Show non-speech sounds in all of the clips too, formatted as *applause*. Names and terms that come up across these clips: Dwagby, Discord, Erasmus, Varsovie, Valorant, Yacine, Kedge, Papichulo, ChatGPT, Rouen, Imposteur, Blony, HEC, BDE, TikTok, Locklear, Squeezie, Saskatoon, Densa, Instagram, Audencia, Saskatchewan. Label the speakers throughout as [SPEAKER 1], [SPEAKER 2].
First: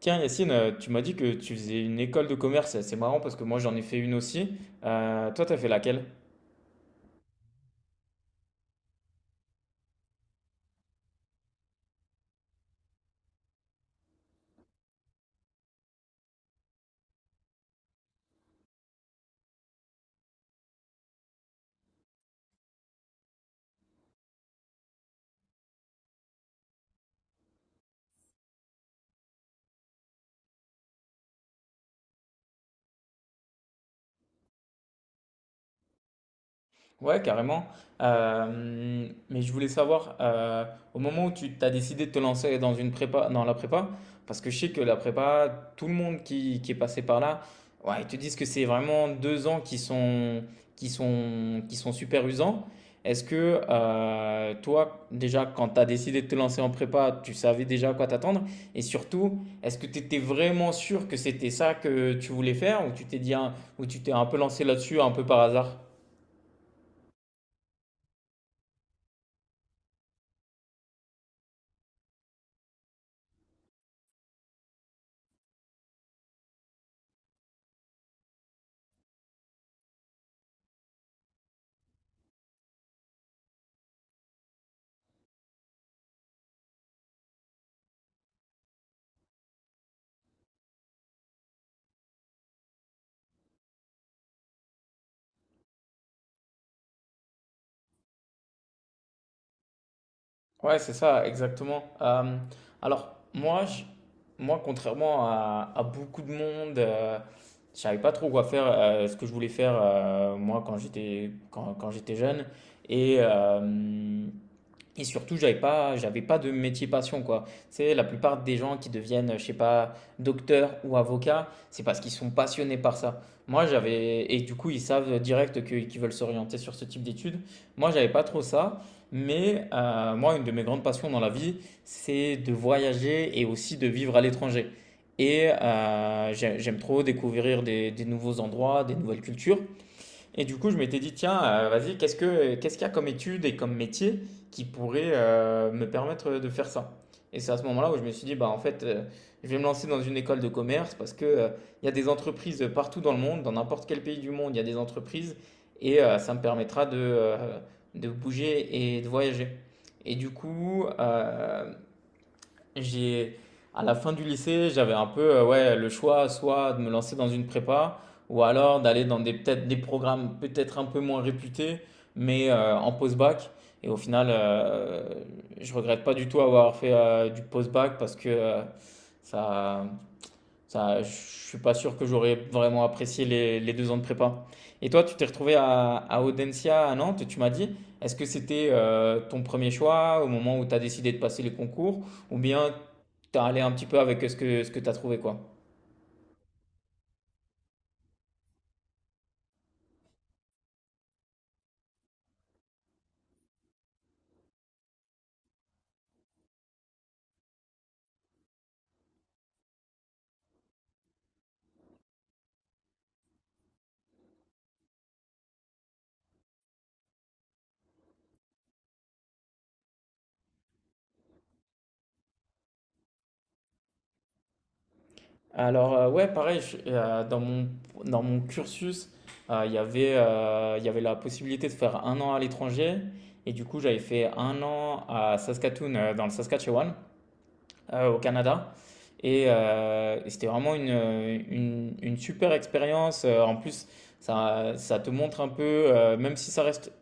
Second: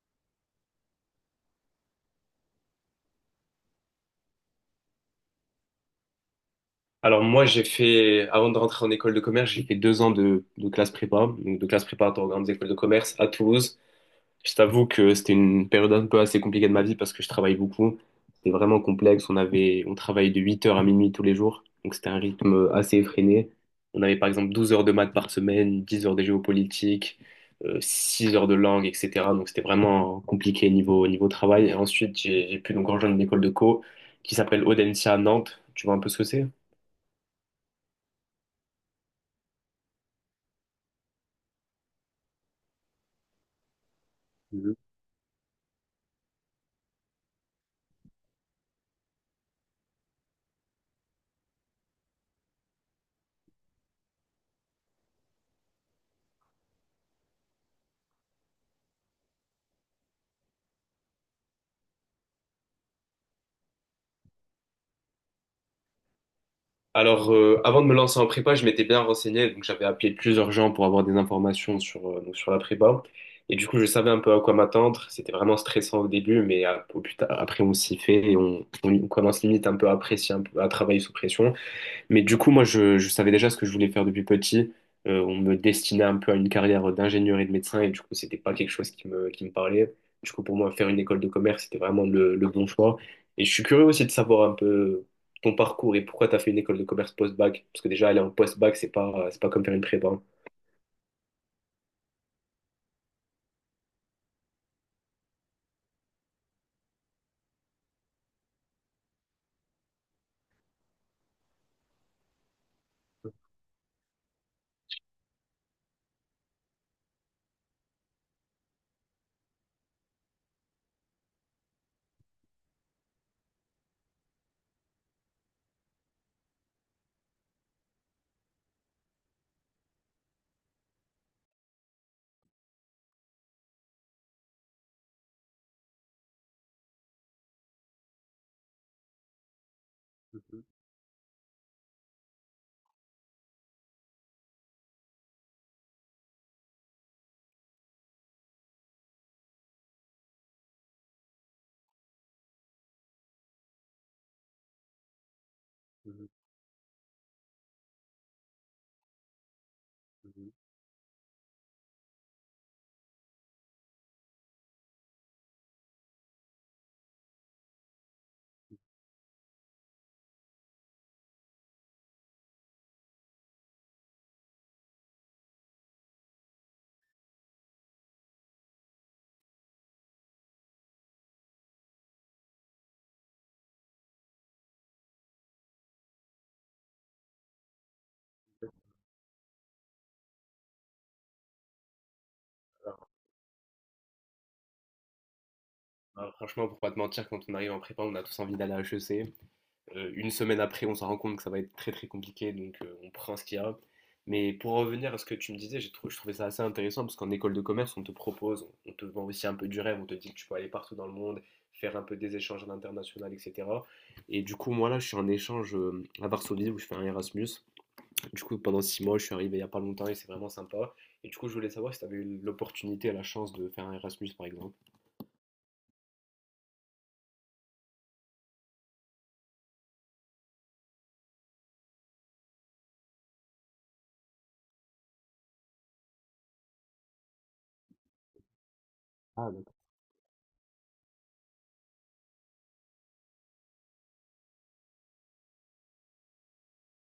[SPEAKER 1] Tiens, Yacine, tu m'as dit que tu faisais une école de commerce. C'est marrant parce que moi, j'en ai fait une aussi. Toi, t'as fait laquelle?
[SPEAKER 2] Alors moi, j'ai fait, avant de rentrer en école de commerce, j'ai fait 2 ans de classe prépa, donc de classe préparatoire aux grandes écoles de commerce à Toulouse. Je t'avoue que c'était une période un peu assez compliquée de ma vie parce que je travaille beaucoup. C'était vraiment complexe. On travaillait de 8 heures à minuit tous les jours, donc c'était un rythme assez effréné. On avait par exemple 12 heures de maths par semaine, 10 heures de géopolitique, 6 heures de langue, etc. Donc c'était vraiment compliqué niveau travail. Et ensuite, j'ai pu donc rejoindre une école de co qui s'appelle Audencia à Nantes. Tu vois un peu ce que c'est?
[SPEAKER 1] Ouais, carrément. Mais je voulais savoir, au moment où tu t'as décidé de te lancer dans une prépa, dans la prépa, parce que je sais que la prépa, tout le monde qui est passé par là, ouais, ils te disent que c'est vraiment 2 ans qui sont super usants. Est-ce que toi, déjà, quand tu as décidé de te lancer en prépa, tu savais déjà à quoi t'attendre? Et surtout, est-ce que tu étais vraiment sûr que c'était ça que tu voulais faire ou tu t'es un peu lancé là-dessus un peu par hasard?
[SPEAKER 2] Alors, avant de me lancer en prépa, je m'étais bien renseigné, donc j'avais appelé plusieurs gens pour avoir des informations sur la prépa. Et du coup, je savais un peu à quoi m'attendre. C'était vraiment stressant au début, mais après, on s'y fait et on commence limite un peu à apprécier, un peu, à travailler sous pression. Mais du coup, moi, je savais déjà ce que je voulais faire depuis petit. On me destinait un peu à une carrière d'ingénieur et de médecin, et du coup, c'était pas quelque chose qui me parlait. Du coup, pour moi, faire une école de commerce, c'était vraiment le bon choix. Et je suis curieux aussi de savoir un peu ton parcours et pourquoi tu as fait une école de commerce post-bac. Parce que déjà, aller en post-bac, c'est pas comme faire une prépa.
[SPEAKER 1] Ouais, c'est ça, exactement. Alors, moi, je- moi, contrairement à beaucoup de monde, je savais pas trop quoi faire, ce que je voulais faire, moi, quand j'étais jeune. Et, euh, et surtout, j'avais pas de métier passion, quoi. C'est la plupart des gens qui deviennent, je sais pas, docteur ou avocat, c'est parce qu'ils sont passionnés par ça. Moi, et du coup, ils savent direct qu'ils veulent s'orienter sur ce type d'études. Moi, j'avais pas trop ça, mais moi, une de mes grandes passions dans la vie, c'est de voyager et aussi de vivre à l'étranger. Et j'aime trop découvrir des nouveaux endroits, des nouvelles cultures. Et du
[SPEAKER 2] Mhm,
[SPEAKER 1] coup, je m'étais dit, tiens, vas-y, qu'est-ce qu'il y a comme étude et comme métier qui pourrait me permettre de faire ça? Et c'est à ce moment-là où je me suis dit, bah, en fait, je vais me lancer dans une école de commerce parce que, il y a des entreprises partout dans le monde, dans n'importe quel pays du monde, il y a des entreprises et
[SPEAKER 2] mhm,
[SPEAKER 1] ça me permettra de bouger et de voyager. Et du
[SPEAKER 2] mhm.
[SPEAKER 1] coup, j'ai, à la fin du lycée, j'avais un peu ouais, le choix soit de me lancer dans une prépa ou alors d'aller dans des, peut-être des programmes peut-être un peu moins réputés, mais en post-bac. Et au final, je regrette pas du tout avoir fait du post-bac parce que ça, je suis pas sûr que j'aurais vraiment apprécié les 2 ans de prépa. Et toi, tu t'es retrouvé à Audencia à Nantes, tu m'as dit. Est-ce que c'était ton premier choix au moment où tu as décidé de passer les concours ou bien
[SPEAKER 2] Alors,
[SPEAKER 1] tu as allé un petit peu avec ce que tu as trouvé quoi?
[SPEAKER 2] bah, franchement, pour pas te mentir, quand on arrive en prépa, on a tous envie d'aller à HEC. Une semaine après, on se rend compte que ça va être très très compliqué, donc on prend ce qu'il y a. Mais pour revenir à ce que tu me disais, je trouvais ça assez intéressant parce qu'en école de commerce, on te propose, on te vend aussi un peu du rêve, on te dit que tu peux aller partout dans le monde, faire un peu des échanges à l'international, etc. Et du coup, moi là, je suis en échange à Varsovie où je fais un Erasmus. Du coup, pendant 6 mois, je suis arrivé il n'y a pas longtemps et c'est vraiment sympa. Et du coup, je voulais savoir si tu avais eu l'opportunité, la chance de faire un Erasmus par exemple.
[SPEAKER 1] Alors, ouais, pareil, dans mon cursus, il y avait la possibilité de faire un an à l'étranger. Et du coup, j'avais fait un an à Saskatoon, dans le Saskatchewan, au Canada. Et,
[SPEAKER 2] Ah, d'accord.
[SPEAKER 1] euh, et c'était vraiment une super expérience. En plus, ça te montre un peu, même si ça reste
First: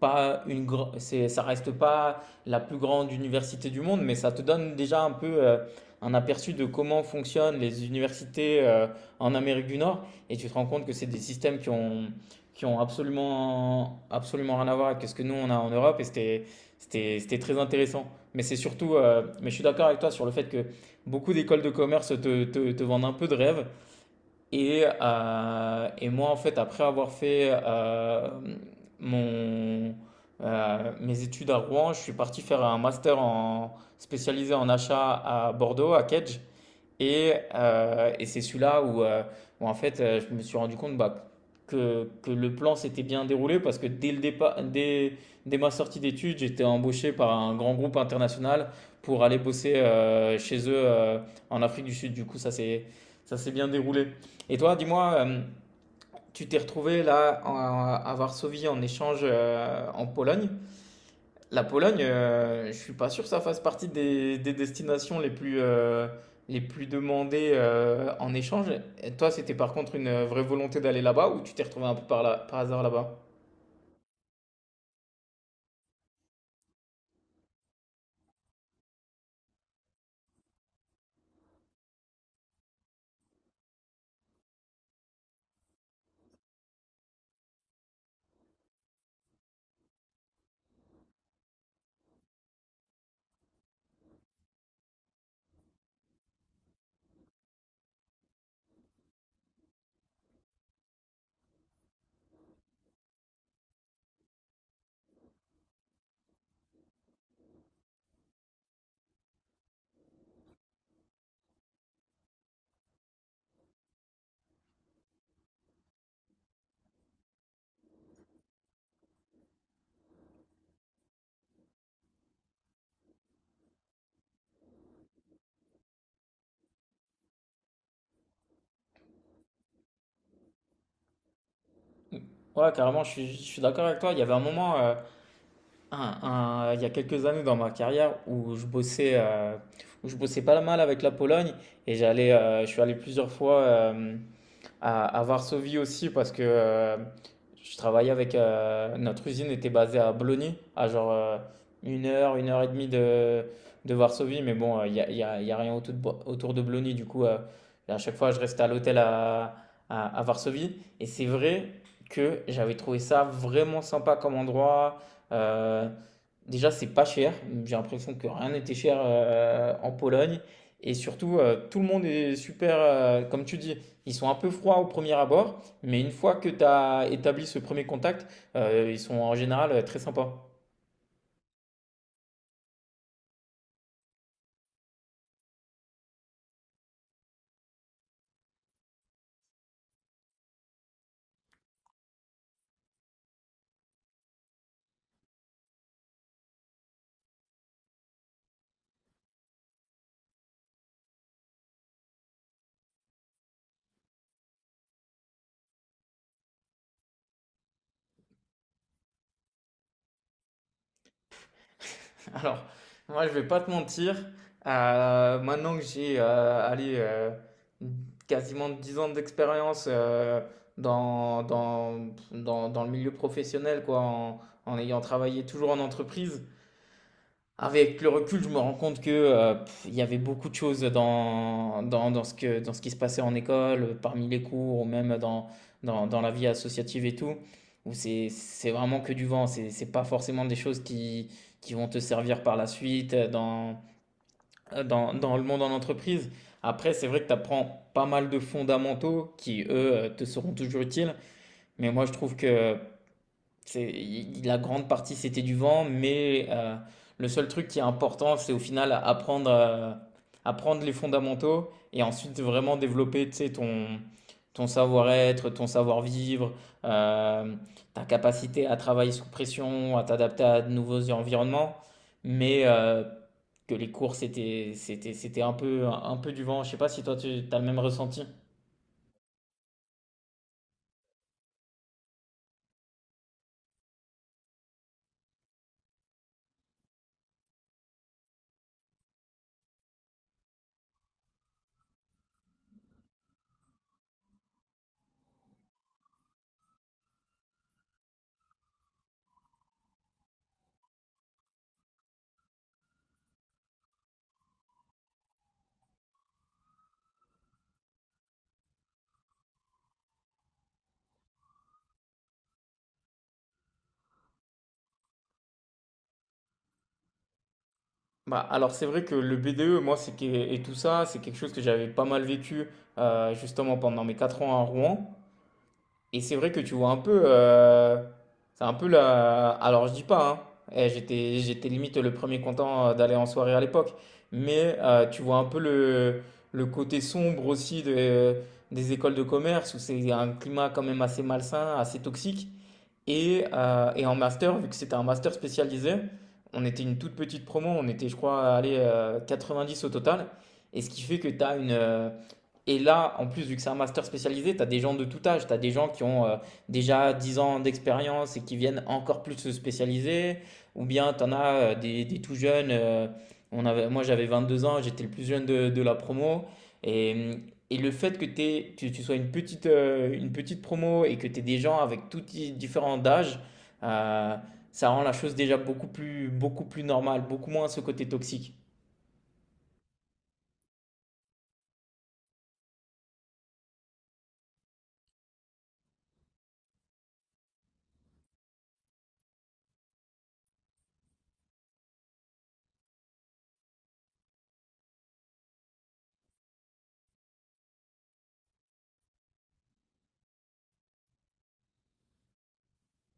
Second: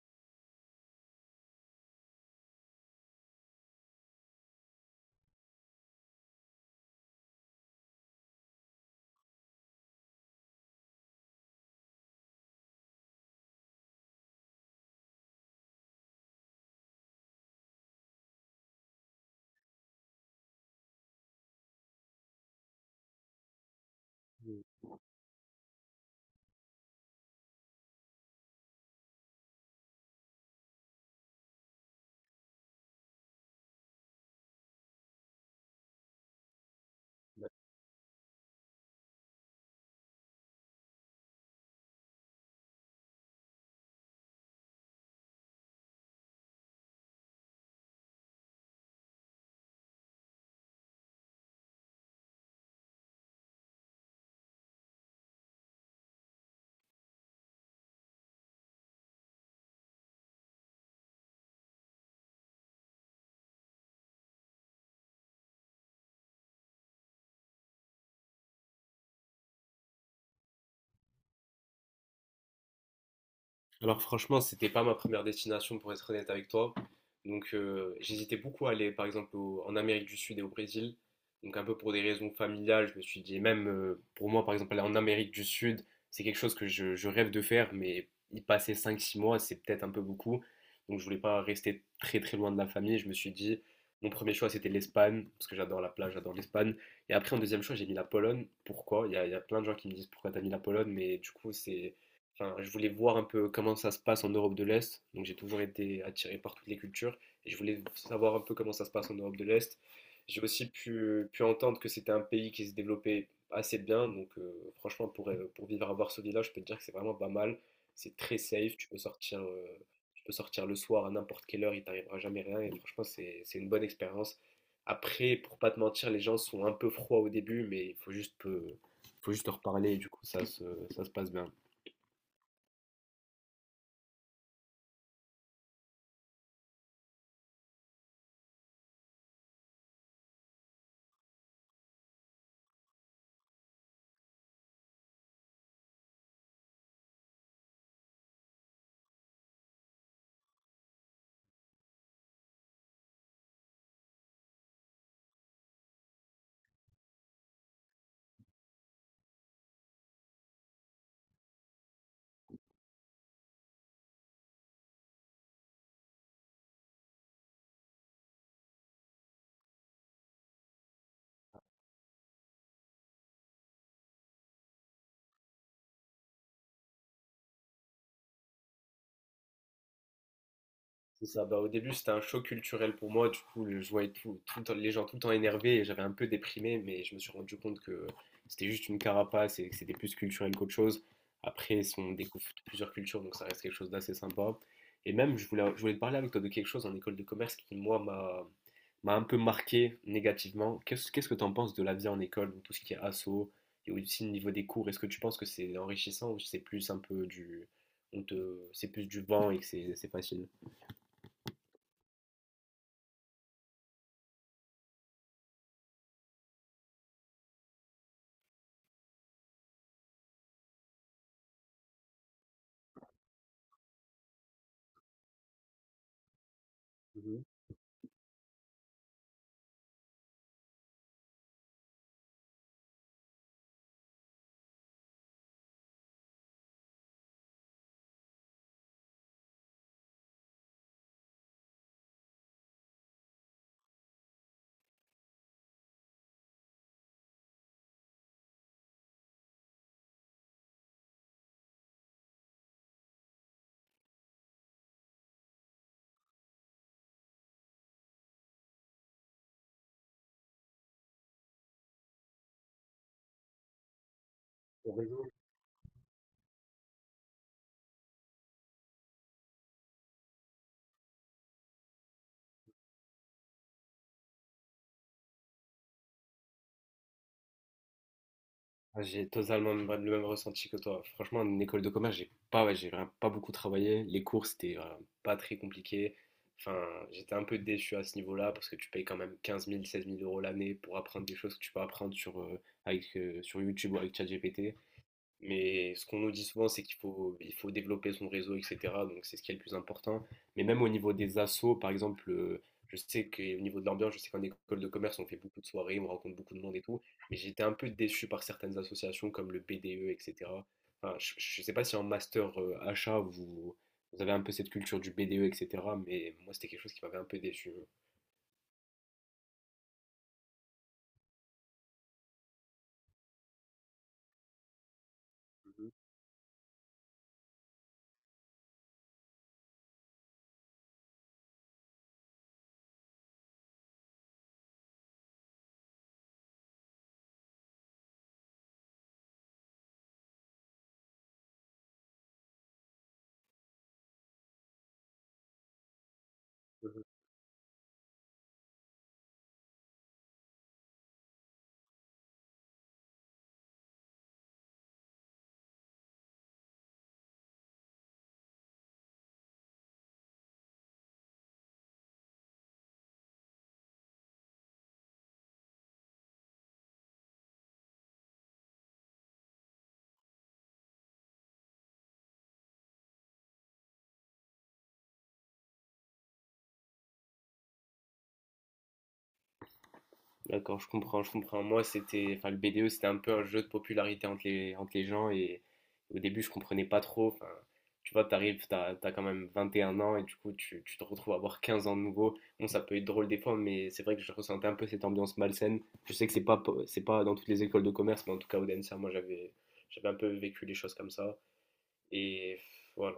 [SPEAKER 1] pas une gr- c'est ça reste pas la plus grande université du monde, mais ça te donne déjà un peu un aperçu de comment fonctionnent les universités en Amérique du Nord. Et tu te rends compte que c'est des systèmes qui ont absolument absolument rien à voir avec ce que nous on a en Europe. Et c'était très intéressant, mais c'est surtout mais je suis d'accord avec toi sur le fait que beaucoup d'écoles de commerce te vendent un peu de rêve.
[SPEAKER 2] Oui.
[SPEAKER 1] Et, et moi, en fait, après avoir fait mon, mes études à Rouen, je suis parti faire un master spécialisé en achat à Bordeaux, à Kedge. Et c'est celui-là où, en fait, je me suis rendu compte bah, que le plan s'était bien déroulé parce que dès le départ, dès ma sortie d'études, j'étais embauché par un grand groupe international pour aller bosser chez eux en Afrique du Sud. Du coup, ça s'est bien déroulé. Et toi, dis-moi, tu t'es retrouvé là en- à Varsovie en échange en Pologne. La Pologne, je suis pas sûr que ça fasse partie des destinations les plus demandées en échange. Et toi, c'était par contre une vraie volonté d'aller là-bas ou tu t'es retrouvé un peu par hasard là-bas?
[SPEAKER 2] Alors franchement, c'était pas ma première destination pour être honnête avec toi. Donc j'hésitais beaucoup à aller par exemple en Amérique du Sud et au Brésil. Donc un peu pour des raisons familiales, je me suis dit, et même pour moi par exemple aller en Amérique du Sud, c'est quelque chose que je rêve de faire, mais y passer 5, 6 mois, c'est peut-être un peu beaucoup. Donc je voulais pas rester très très loin de la famille. Je me suis dit, mon premier choix c'était l'Espagne, parce que j'adore la plage, j'adore l'Espagne. Et après en deuxième choix, j'ai mis la Pologne. Pourquoi? Il y a plein de gens qui me disent pourquoi t'as mis la Pologne, mais du coup c'est enfin, je voulais voir un peu comment ça se passe en Europe de l'Est. Donc j'ai toujours été attiré par toutes les cultures et je voulais savoir un peu comment ça se passe en Europe de l'Est. J'ai aussi pu entendre que c'était un pays qui se développait assez bien. Donc franchement, pour vivre à Varsovie-là, je peux te dire que c'est vraiment pas mal. C'est très safe, tu peux sortir le soir à n'importe quelle heure, il t'arrivera jamais rien. Et franchement, c'est une bonne expérience. Après, pour pas te mentir, les gens sont un peu froids au début, mais il faut juste leur parler et du coup, ça se passe bien.
[SPEAKER 1] Ouais, carrément, je suis d'accord avec toi. Il y avait un moment, un- il y a quelques années dans ma carrière où je bossais pas mal avec la Pologne. Et j'allais, je suis allé plusieurs fois, à Varsovie aussi parce que je travaillais avec notre usine était basée à Blony, à genre une heure et demie de Varsovie. Mais bon, il n'y a, y a- y a rien autour autour de Blony. Du coup, à chaque fois, je restais à l'hôtel à Varsovie, et c'est vrai que j'avais trouvé ça vraiment sympa comme endroit. Euh, déjà, c'est pas cher, j'ai l'impression que rien n'était cher en Pologne, et surtout, tout le monde est super, comme tu dis. Ils sont un peu froids au premier abord, mais une fois que tu as établi ce premier contact, ils sont en général très sympas.
[SPEAKER 2] C'est ça. Bah, au début, c'était un choc culturel pour moi. Du coup, je voyais les gens tout le temps énervés et j'avais un peu déprimé, mais je me suis rendu compte que c'était juste une carapace et que c'était plus culturel qu'autre chose. Après, si on découvre plusieurs cultures, donc ça reste quelque chose d'assez sympa. Et même, je voulais te parler avec toi de quelque chose en école de commerce qui, moi, m'a un peu marqué négativement. Qu'est-ce que tu en penses de la vie en école, donc tout ce qui est asso et aussi le niveau des cours? Est-ce que tu penses que c'est enrichissant ou c'est plus un peu c'est plus du vent et que c'est facile?
[SPEAKER 1] *laughs* Alors, moi, je vais pas te mentir, maintenant que quasiment 10 ans d'expérience dans le milieu professionnel, quoi, en ayant travaillé toujours en entreprise. Avec le recul, je me rends compte il y avait beaucoup de choses dans dans dans ce que dans ce qui se passait en école, parmi les cours ou même dans dans dans la vie associative et tout, où c'est vraiment que du vent. C'est pas forcément des choses qui vont te servir par la suite, dans le monde en entreprise. Après, c'est vrai que tu apprends pas mal de fondamentaux qui, eux, te seront toujours utiles. Mais moi, je trouve que la grande partie, c'était du vent, mais le seul truc qui est important, c'est au final apprendre, apprendre les fondamentaux et ensuite vraiment développer, tu sais, ton
[SPEAKER 2] T'as raison.
[SPEAKER 1] savoir-être, ton savoir-vivre, euh, ta capacité à travailler sous pression, à t'adapter à de nouveaux environnements. Mais que les cours, c'était un peu du vent. Je sais pas si toi, tu as le même ressenti.
[SPEAKER 2] Ah, j'ai totalement le même ressenti que toi. Franchement, en école de commerce, j'ai pas, ouais, j'ai vraiment pas beaucoup travaillé. Les cours, c'était pas très compliqué. Enfin, j'étais un peu déçu à ce niveau-là parce que tu payes quand même 15 000, 16 000 euros l'année pour apprendre des choses que tu peux apprendre sur YouTube ou avec ChatGPT. Mais ce qu'on nous dit souvent, c'est qu'il faut développer son réseau, etc. Donc c'est ce qui est le plus important. Mais même au niveau des assos, par exemple, je sais qu'au niveau de l'ambiance, je sais qu'en école de commerce, on fait beaucoup de soirées, on rencontre beaucoup de monde et tout. Mais j'étais un peu déçu par certaines associations comme le BDE, etc. Enfin, je ne sais pas si en master achat, vous, vous avez un peu cette culture du BDE, etc. Mais moi, c'était quelque chose qui m'avait un peu déçu.
[SPEAKER 1] Bah, alors c'est vrai que le BDE, moi, et tout ça, c'est quelque chose que j'avais pas mal vécu justement pendant mes 4 ans à Rouen.
[SPEAKER 2] Mhm,
[SPEAKER 1] Et c'est vrai que tu vois un peu, c'est un peu la. Alors je dis pas, hein, eh, j'étais limite le premier content d'aller en soirée à l'époque, mais tu vois un peu le côté sombre des écoles de commerce où c'est un climat quand même assez malsain, assez toxique. Et en master, vu que c'était un master spécialisé, on était une
[SPEAKER 2] mhm.
[SPEAKER 1] toute petite promo, on était, je crois, allez, 90 au total. Et ce qui fait que tu as et là, en plus, vu que c'est un master spécialisé, tu as des gens de tout âge. Tu as des gens qui ont déjà 10 ans d'expérience et qui viennent encore plus se spécialiser. Ou bien tu en as des tout jeunes. On avait, moi, j'avais 22 ans, j'étais le plus jeune de la promo. Et, et le fait que tu sois une petite promo et que tu aies des gens avec différents d'âge, euh, ça rend la chose déjà beaucoup plus normale, beaucoup moins ce côté toxique.
[SPEAKER 2] D'accord, je comprends, je comprends. Moi, c'était, enfin, le BDE, c'était un peu un jeu de popularité entre les gens et au début, je comprenais pas trop. Enfin, tu vois, t'arrives, t'as quand même 21 ans et du coup, tu te retrouves à avoir 15 ans de nouveau. Bon, ça peut être drôle des fois, mais c'est vrai que je ressentais un peu cette ambiance malsaine. Je sais que c'est pas dans toutes les écoles de commerce, mais en tout cas, au Densa, moi, j'avais un peu vécu les choses comme ça. Et voilà,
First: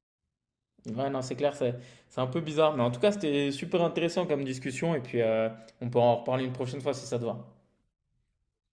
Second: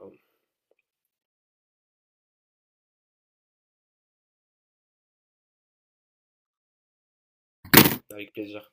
[SPEAKER 1] Ouais, non, c'est clair, c'est un peu bizarre. Mais en tout cas, c'était super intéressant comme discussion. Et puis, on peut en reparler une prochaine fois si ça te va.
[SPEAKER 2] avec plaisir.